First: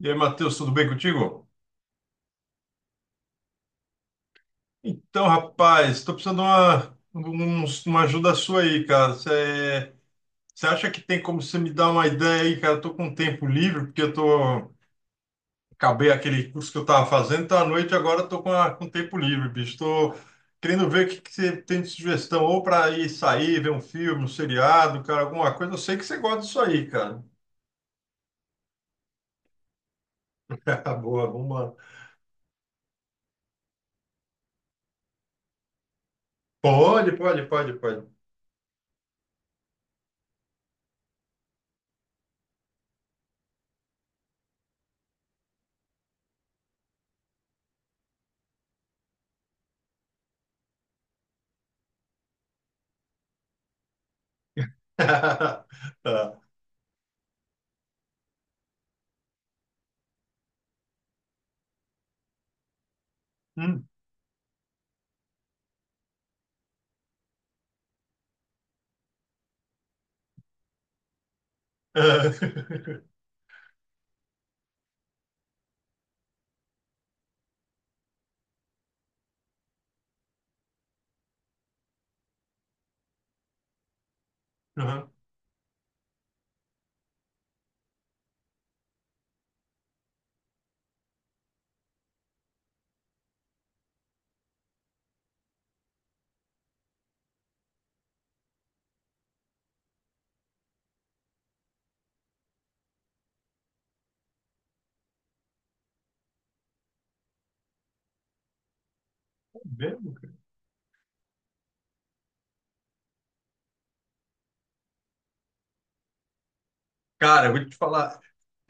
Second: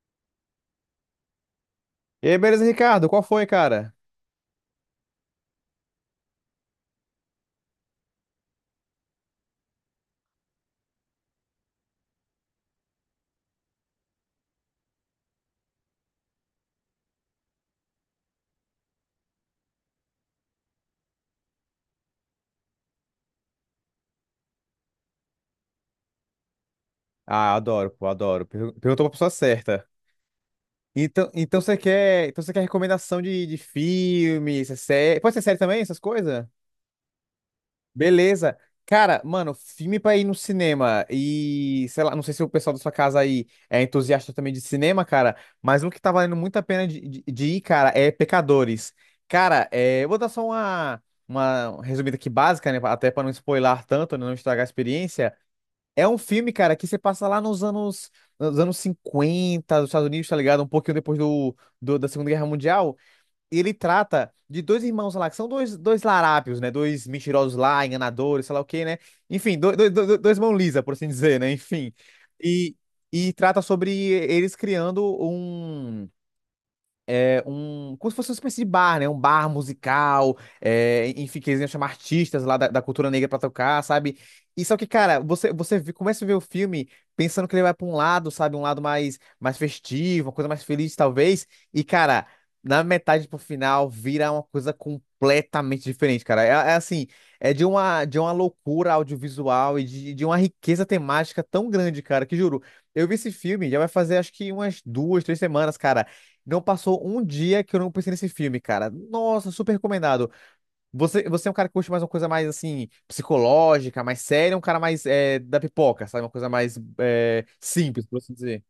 E aí, Matheus, tudo bem contigo? E aí, beleza, Ricardo? Qual foi, cara? Então, rapaz, estou precisando de uma, um- uma ajuda sua aí, cara. Você acha que tem como você me dar uma ideia aí, cara? Eu tô com tempo livre, porque eu tô, acabei aquele curso que eu estava fazendo, então à noite agora eu tô com, com tempo livre, bicho. Estou querendo ver o que, que você tem de sugestão, ou para ir sair, ver um filme, um seriado, cara, alguma coisa. Eu sei que você gosta disso aí, cara. Ah, adoro, pô, adoro. Perguntou pra pessoa certa. Boa, Então, vamos então lá. você quer recomendação de filme, essa série? Pode ser série também, essas coisas? Pode, pode, pode, pode. Beleza. Cara, mano, filme pra ir no cinema e, sei lá, não sei se o pessoal da sua casa aí é entusiasta também de cinema, cara, mas um que tá valendo muito a pena de, de ir, cara, é Pecadores. Cara, eu vou dar só uma resumida aqui básica, né, até pra não spoiler tanto, né, não estragar a experiência. É um Tá. filme, cara, que você passa lá nos anos, 50 dos Estados Unidos, tá ligado? Um pouquinho depois da Segunda Guerra Mundial. E ele Hum. trata de dois irmãos lá, que são dois larápios, né? Dois mentirosos lá, enganadores, sei lá o quê, né? Enfim, dois mão lisa, por assim dizer, né? Enfim. E, e trata sobre eles criando um como se fosse uma espécie de bar, né? Um bar musical, enfim, que eles iam chamar artistas lá da, cultura negra pra tocar, sabe? E só que, Aham. cara, começa a ver o filme pensando que ele vai pra um lado, sabe? Um lado mais festivo, uma coisa mais feliz, talvez. E, cara, na metade pro final vira uma coisa completamente diferente, cara. É assim, é de uma loucura audiovisual e de uma riqueza temática tão grande, cara, que juro. Eu vi esse filme, já vai fazer acho que umas duas, três semanas, cara. Não passou um dia que eu não pensei nesse filme, cara. Nossa, super Mesmo, recomendado. cara. Você é um cara que curte mais uma coisa mais, assim, psicológica, mais séria, um cara mais da pipoca, sabe? Uma coisa mais Cara, eu vou te simples, por falar. assim dizer.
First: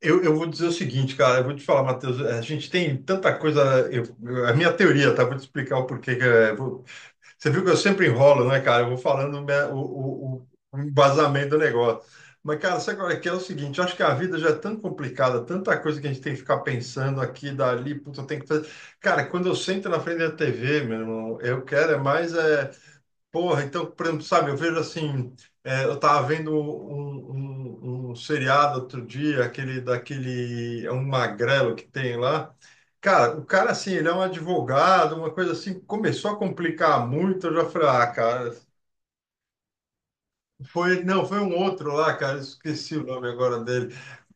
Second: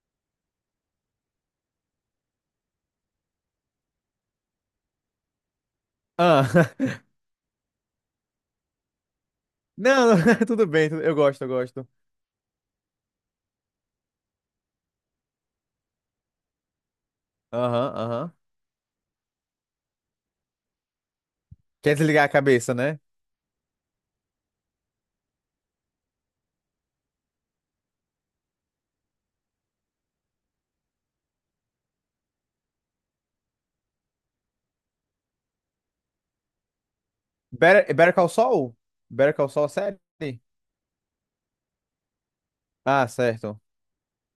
Eu vou dizer o seguinte, cara, eu vou te falar, Matheus, a gente tem tanta coisa. A minha teoria, tá? Vou te explicar o porquê. Ah, Você viu que eu sempre enrolo, né, cara? Eu vou falando minha- não, não, o, o, tudo o bem, eu gosto, eu embasamento do gosto. negócio. Mas, cara, sabe agora que é o seguinte, eu acho que a vida já é tão complicada, tanta coisa que a gente tem que ficar pensando aqui, dali, Aham, puta, aham. tem que fazer. Cara, quando eu sento na frente da TV, meu irmão, eu quero Quer é desligar a mais. Cabeça, né? Porra, então, por exemplo, sabe, eu vejo assim, eu tava vendo um seriado outro dia, aquele daquele, é um magrelo que tem lá. Cara, o cara assim, ele é um advogado, uma coisa assim, começou a complicar muito, eu já falei, Better, ah, Better Call cara, Saul? Better Call Saul, série? foi, não, foi um outro lá, cara, esqueci o Ah, nome certo. agora dele.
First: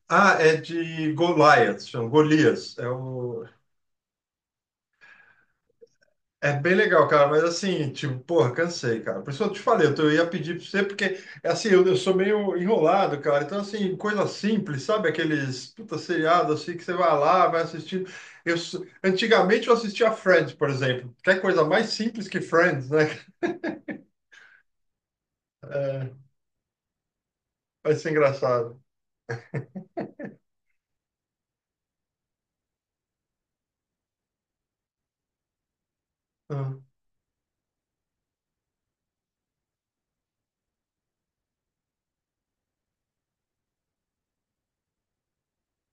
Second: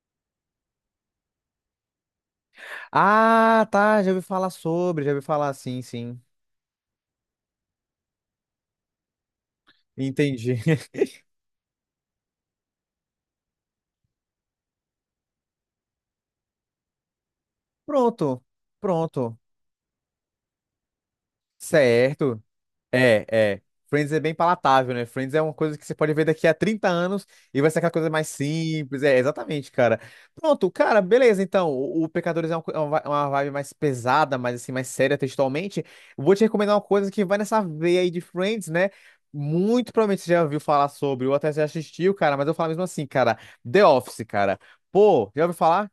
Ah, é de Goliath, chama Golias, é o. Ah, tá, já ouvi falar, sim, sim. É bem legal, cara, mas assim, tipo, porra, cansei, cara. Por isso eu te falei, eu, eu ia pedir Entendi. pra você, porque, assim, eu sou meio enrolado, cara. Então, assim, coisa simples, sabe? Aqueles, puta, seriado, assim, que você vai lá, vai assistindo. Pronto, Eu, s- pronto. Antigamente eu assistia Friends, por exemplo. Quer coisa mais simples que Certo. Friends, né? É, é. Friends é bem palatável, né? Friends é uma coisa que você É, pode ver daqui a 30 anos e vai ser aquela vai coisa ser mais engraçado. simples. É, exatamente, cara. Pronto, cara, beleza. Então, o Pecadores é uma, co- é uma vi- uma vibe mais pesada, mais assim, mais séria textualmente. Eu vou te recomendar uma Hum. coisa que vai nessa veia aí de Friends, né? Muito provavelmente você já ouviu falar sobre, ou até já assistiu, cara, mas eu falo mesmo assim, cara. The Office, cara. Pô, já ouviu falar?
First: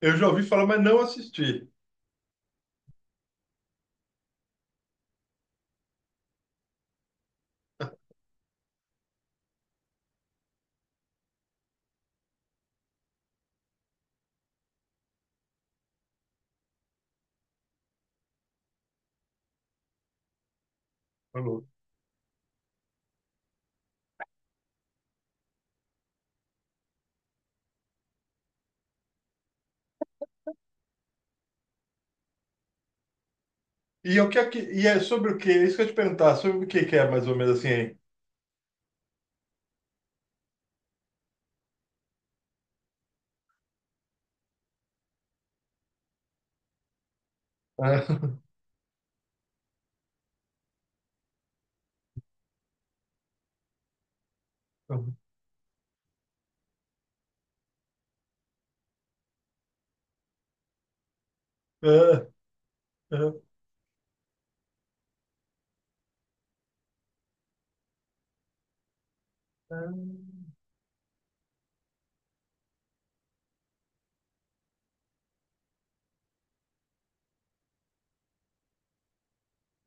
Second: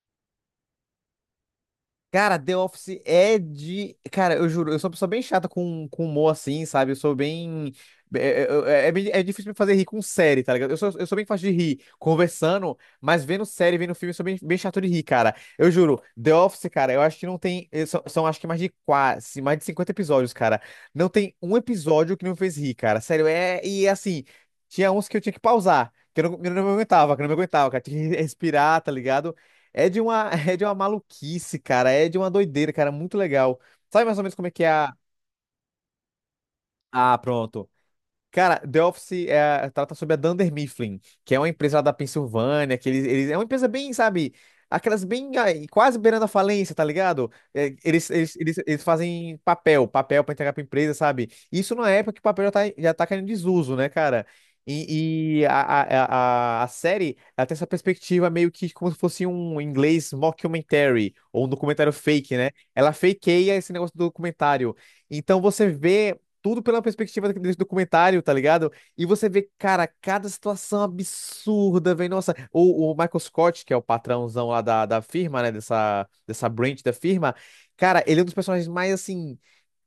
Eu já ouvi falar, mas não assisti. Cara, The Office é de. Cara, eu juro, eu sou uma pessoa bem chata com, humor assim, sabe? Eu sou bem. É difícil me fazer rir com série, tá ligado? Eu sou bem fácil de rir conversando, mas vendo série, vendo filme, eu sou bem, bem chato de rir, cara. Eu juro, The Office, cara, eu acho que não tem. São acho que mais de 50 episódios, cara. Não tem um Falou. episódio que não me fez rir, cara. Sério, é. E assim, tinha uns que eu tinha que pausar, que eu não me aguentava, que eu não me aguentava, cara. Tinha que respirar, tá ligado? É de uma, é de uma maluquice, cara. É de uma doideira, cara. Muito legal. Sabe mais E, ou o menos que é como é que, que é e a. é sobre o quê? É isso que eu ia te perguntar, sobre o que que é, Ah, mais ou menos, assim, pronto. hein? Cara, The Office trata sobre a Dunder Mifflin, que é uma empresa lá da Pensilvânia, que é uma empresa bem, sabe, aquelas bem, ai, quase beirando a falência, tá ligado? É, eles, eles, eles, eles fazem papel pra entregar pra empresa, sabe? Isso numa época que o papel já tá, caindo em desuso, né, cara? E a série, ela tem essa perspectiva meio que como se fosse um inglês mockumentary, ou um documentário Ah, fake, né? Ela ah, fakeia esse negócio do documentário. Então você vê tudo pela perspectiva desse documentário, tá ligado? E você vê, cara, ah, cada situação absurda, velho. Nossa, o Michael Scott, que é o patrãozão lá da firma, né? Dessa branch da firma, cara, ele é um dos personagens mais, assim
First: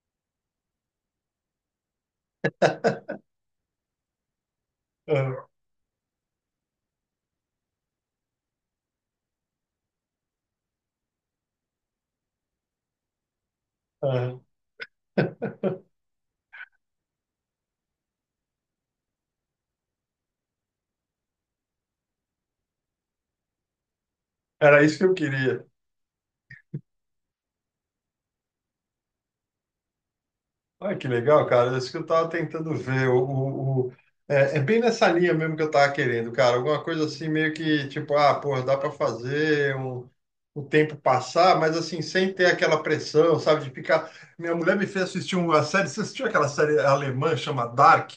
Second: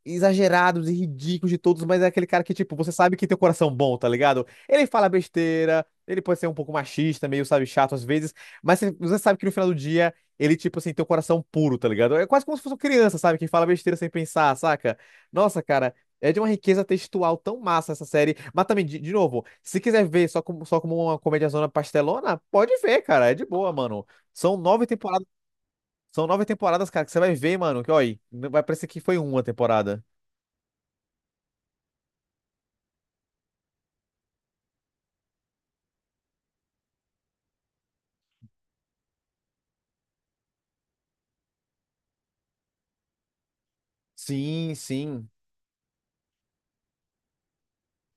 exagerados e ridículos de todos, mas é aquele cara que, tipo, você sabe que tem um coração bom, tá ligado? Ele fala ah. besteira, ele pode ser um pouco machista, meio, sabe, chato às vezes, mas você sabe que no final do dia ele, tipo assim, tem um coração puro, tá ligado? É quase como se fosse uma criança, sabe, que fala besteira sem Aham. pensar, saca? Nossa, cara. É de uma riqueza textual tão massa essa série. Mas também, de novo, se quiser ver só como uma comédiazona pastelona, pode ver, cara. É de boa, mano. São Era nove isso que eu temporadas. queria. São nove temporadas, cara, que você vai ver, mano. Que, olha, vai parecer que foi uma temporada. Olha que legal, cara. É isso que eu estava tentando ver. É, é bem nessa linha mesmo que eu estava querendo, cara. Alguma coisa assim, meio que tipo, ah, pô, dá para fazer um, o tempo passar, mas assim, sem ter aquela pressão, sabe? De ficar. Minha Sim, mulher me fez sim. assistir uma série. Você assistiu aquela série alemã chama Dark?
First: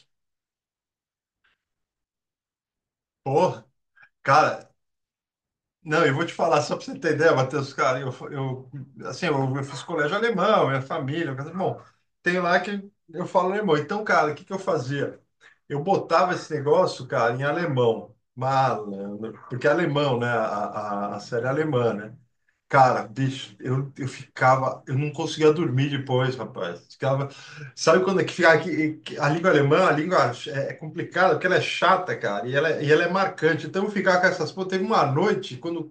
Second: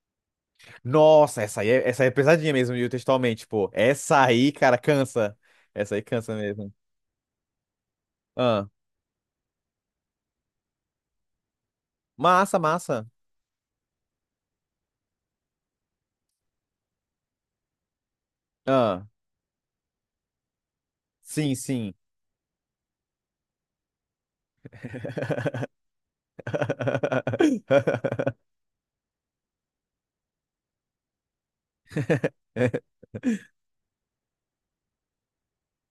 Nossa, essa aí é pesadinha mesmo, e textualmente, Porra, pô. Essa aí, cara. cara, cansa. Essa aí Não, eu vou te cansa falar, mesmo. só para você ter ideia, Matheus, cara, Ah, assim, eu fiz colégio alemão, minha família, mas, bom, tem lá massa, que massa. eu falo alemão. Então, cara, o que que eu fazia? Eu botava esse negócio, cara, em alemão, Ah, malandro, porque é alemão, né, a série é sim, alemã, sim. né? Cara, bicho, eu ficava, eu não conseguia dormir depois, rapaz. Ficava. Sabe quando é que fica aqui, que a língua alemã, a língua é complicada, porque ela é chata, cara, e ela, e ela é marcante. Então, ficar com essas. Pô, teve uma noite, quando.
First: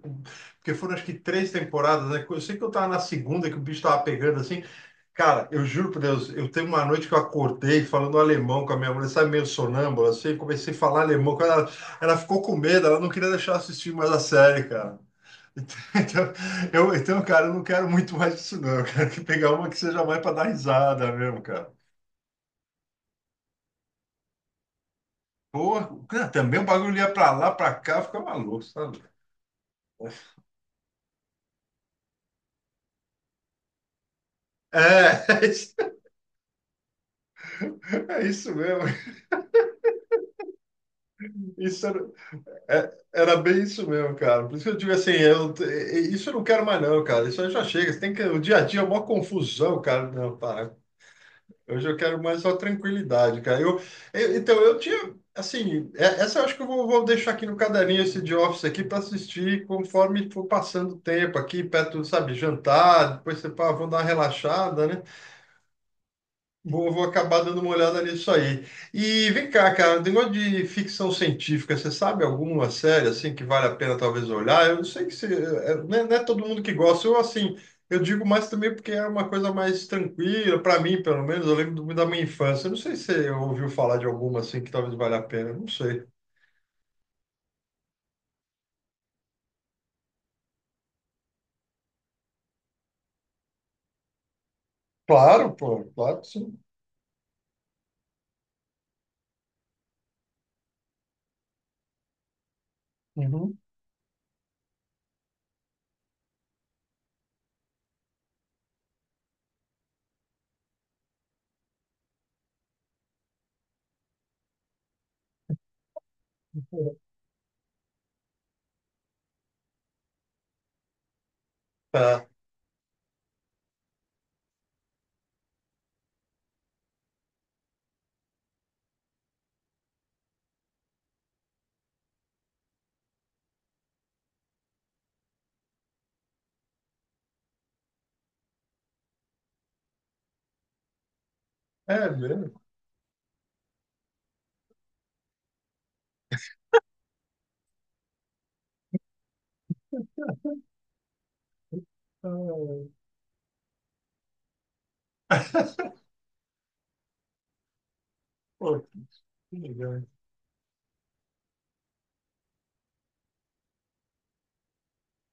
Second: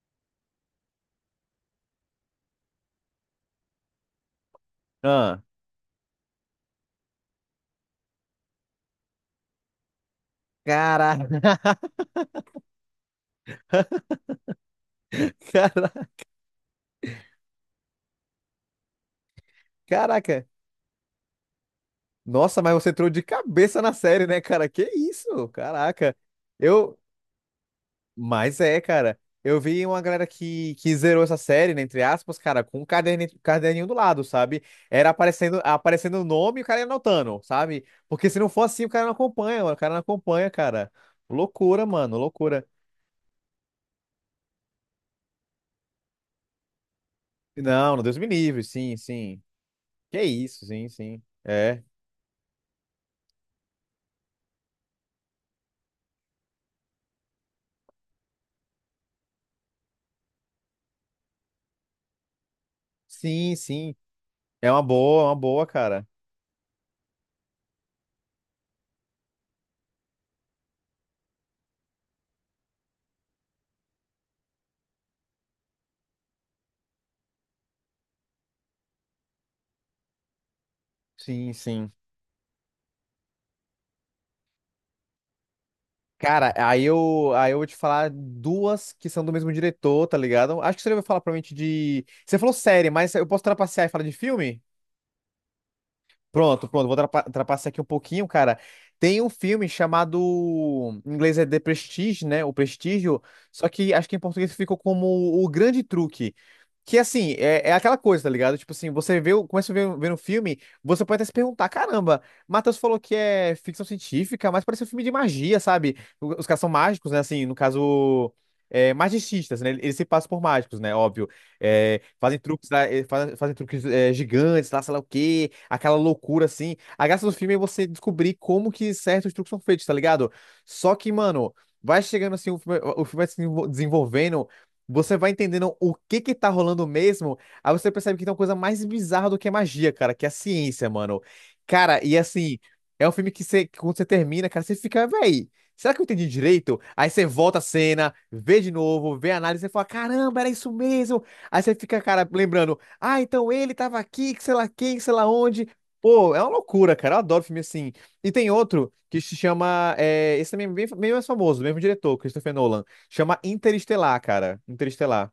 Porque foram acho que três temporadas, né? Eu sei que eu tava na segunda, que o bicho tava pegando assim. Ah, Cara, eu juro por Deus, eu teve uma noite que eu acordei falando alemão com a minha mulher, sabe, meio sonâmbula, assim, comecei a falar caraca. alemão. Quando ela, ela ficou com medo, ela não queria deixar eu assistir mais a série, cara. Cara- Então, eu, então, cara, eu não quero muito mais isso, não. Eu quero que pegar uma que seja mais para dar Caraca. risada mesmo, cara. Nossa, mas você entrou de cabeça na série, né, cara? Que isso? Porra, Caraca. cara, também o bagulho Eu ia pra lá, pra cá, fica Mas maluco, é, sabe? cara. Eu vi uma É, galera que zerou essa série, né, entre aspas, cara, com um caderninho, caderninho do lado, sabe? Era aparecendo isso- aparecendo o nome e o cara ia anotando, sabe? é Porque se não isso for mesmo. assim, o cara não acompanha, mano, o cara não acompanha, cara. Isso Loucura, era, mano, loucura. Era bem isso mesmo, cara. Por isso que eu digo assim, eu, isso eu não quero mais não, cara. Isso aí já chega. Não, Você não, tem Deus que, me o dia a livre, dia é sim, uma sim. confusão, cara. Que Não, isso, para. sim, sim. É, Hoje eu quero mais só tranquilidade, cara. Eu, então, eu tinha, assim, essa eu acho que eu vou, vou deixar aqui no caderninho esse de office aqui para assistir conforme for passando o tempo aqui, perto, sabe, jantar, depois você, sim, pá, vão sim. dar uma relaxada, né? É uma boa, cara. Vou, vou acabar dando uma olhada nisso aí. E vem cá, cara, um negócio de ficção científica, você sabe alguma série assim que vale a pena talvez olhar? Eu sei que você, é, não é todo mundo que gosta. Eu assim, eu digo mais também porque é uma coisa mais tranquila para mim, pelo menos. Sim, Eu lembro sim. Da minha infância. Eu não sei se você ouviu falar de alguma assim que talvez valha a pena. Eu não sei. Cara, aí eu vou te falar duas que são do mesmo diretor, tá ligado? Acho que você vai falar provavelmente de. Você falou série, mas eu posso trapacear e falar de filme? Claro, pô, claro que sim. Pronto, pronto, vou trapacear aqui um pouquinho, cara. Tem um filme chamado, em inglês é The Prestige, né? O Prestígio, Uhum. só que acho que em português ficou como O Grande Truque. Que assim, é aquela coisa, tá ligado? Tipo assim, começa a ver um filme, você pode até se perguntar: Caramba, Matheus falou que é ficção científica, mas parece um filme de magia, sabe? Os caras são mágicos, né? Assim, no caso, magicistas, né? Eles se passam por mágicos, né? Óbvio. É, Tá. fazem truques, lá, fazem truques gigantes, lá, sei lá o quê, aquela loucura assim. A graça do filme é você descobrir como que certos truques são feitos, tá ligado? Só que, mano, vai chegando assim, o filme vai se desenvolvendo, você vai entendendo o que que tá rolando mesmo, aí você percebe que tem uma coisa mais bizarra do que a magia, cara, que é a ciência, mano. Cara, É e assim, mesmo. é um filme que, que quando você termina, cara, você fica, véi. Será que eu entendi direito? Aí você volta a cena, vê de novo, vê a análise e fala: Caramba, era isso mesmo! Aí você fica, cara, lembrando, ah, então ele tava aqui, que sei lá quem, que sei lá onde. Ah. Pô, é uma loucura, cara. Eu adoro filme assim. E tem Pô, outro que se que chama. legal. Esse também é bem mais famoso, mesmo diretor, Christopher Nolan. Chama Interestelar, cara. Interestelar.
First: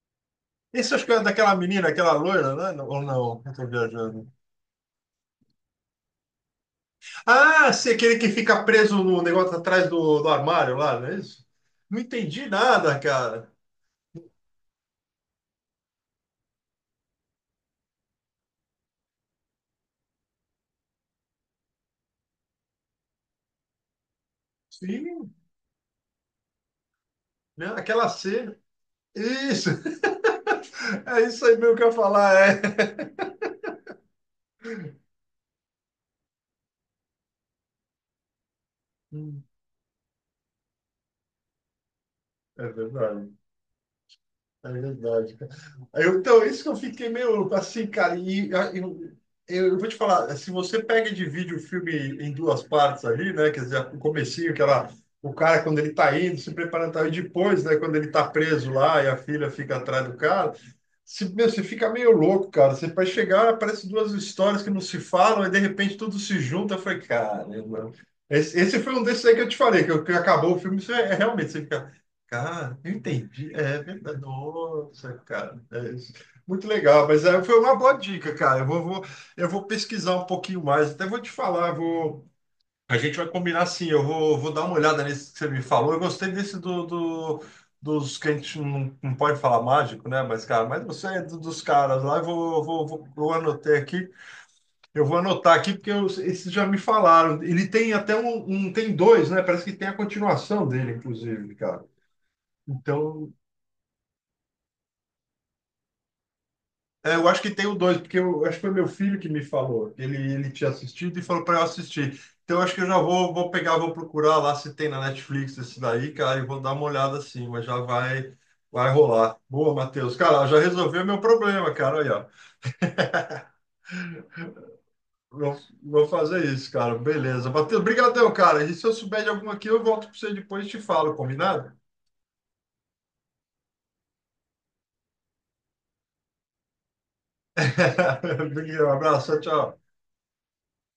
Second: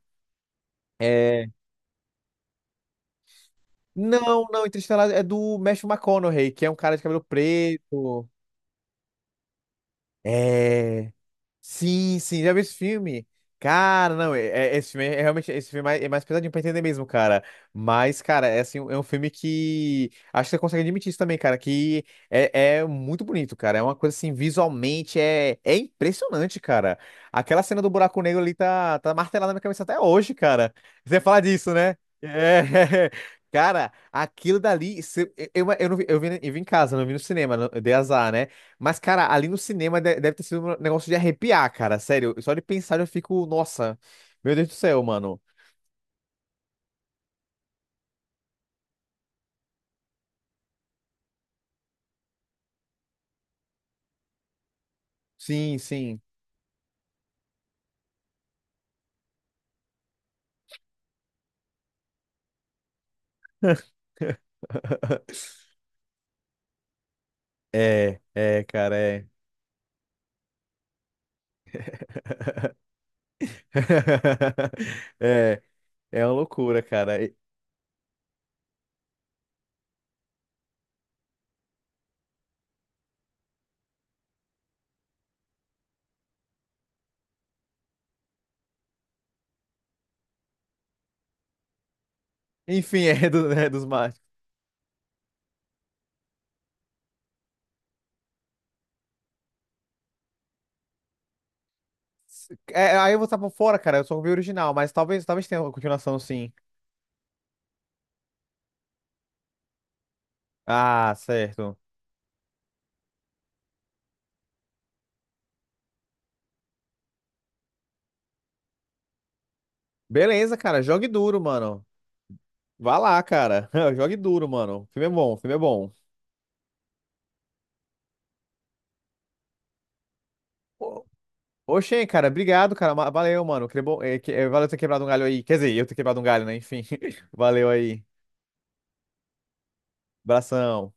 Esse acho que é daquela menina, aquela loira, né? Não- Ou não? Eu tô viajando. Não, não, Interestelar é do Matthew McConaughey, que é um cara de cabelo Ah, se aquele que preto. fica preso no negócio atrás do, do armário lá, não É. é isso? Não Sim, sim, entendi já vi esse nada, filme. cara. Cara, não, é, esse filme é realmente esse filme é mais pesadinho pra entender mesmo, cara. Mas, cara, assim, é um filme que acho que você consegue admitir isso também, cara, que é muito bonito, cara. É uma coisa assim, visualmente Sim, é impressionante, cara. Aquela né? cena do Aquela buraco negro ali cena. tá martelada na minha Isso, cabeça até hoje, cara. Você é falar isso aí disso, mesmo que eu ia né? falar, é. É. Cara, aquilo dali, eu vi em casa, não vi no cinema, eu dei azar, né? Mas, cara, Hum. ali no cinema deve ter sido um negócio de arrepiar, cara. Sério, só de É pensar eu verdade. fico, nossa, meu Deus É do céu, verdade, mano. cara. Eu, então, isso que eu fiquei meio assim, cara. Eu, eu vou te falar, se você pega e divide o filme em duas partes ali, né? Quer dizer, o comecinho, que ela, o cara, quando Sim, ele tá sim. indo, se preparando, tá, e depois, né, quando ele tá preso lá e a filha fica atrás do cara, se, meu, você fica meio louco, cara. Você vai chegar, aparece duas histórias que não se falam, e de repente tudo se junta. Eu falei, cara, É, esse, é, esse foi cara, um desses é. aí que eu te falei, que, que acabou o filme, você, é, é realmente, você fica. Cara, eu entendi. É verdade. Nossa, cara. É, É isso. é uma Muito loucura, legal, cara. mas é, foi uma boa dica, cara. Eu vou, vou- eu vou pesquisar um pouquinho mais. Até vou te falar, vou, a gente vai combinar assim. Eu vou, vou dar uma olhada nesse que você me falou. Eu gostei desse do, dos que a gente não, não pode falar mágico, né? Mas, cara, mas você é dos caras lá. Eu vou, vou, Enfim, vou, eu é anotei dos aqui. mágicos. Eu vou anotar aqui porque eu- esses já me falaram. Ele tem até um, um, tem dois, né? Parece que tem a continuação dele, inclusive, cara. É, aí eu vou Então, estar por fora, cara. Eu só vi o original, mas talvez tenha uma continuação, sim. é, eu acho que tem o dois, porque eu acho que foi meu filho que me falou. Ele tinha Ah, assistido e falou para eu certo. assistir. Então eu acho que eu já vou, vou pegar, vou procurar lá se tem na Netflix esse daí, cara, e vou dar uma olhada assim, mas já vai, vai rolar. Boa, Matheus. Cara, Beleza, já cara. resolveu Jogue meu duro, problema, mano. cara. Aí, ó. Vá lá, cara. Jogue duro, mano. O filme é bom, o filme Vou, é bom. vou fazer isso, cara. Beleza. Matheus, brigadão, cara. E se eu souber de alguma aqui, eu volto para você depois e te Ô, falo, combinado? ô, Shen, cara, obrigado, cara. Valeu, mano. Que bom, valeu ter quebrado um galho aí. Quer dizer, eu ter quebrado um galho, né? Enfim, valeu aí. Um abraço, tchau. Tchau. Abração.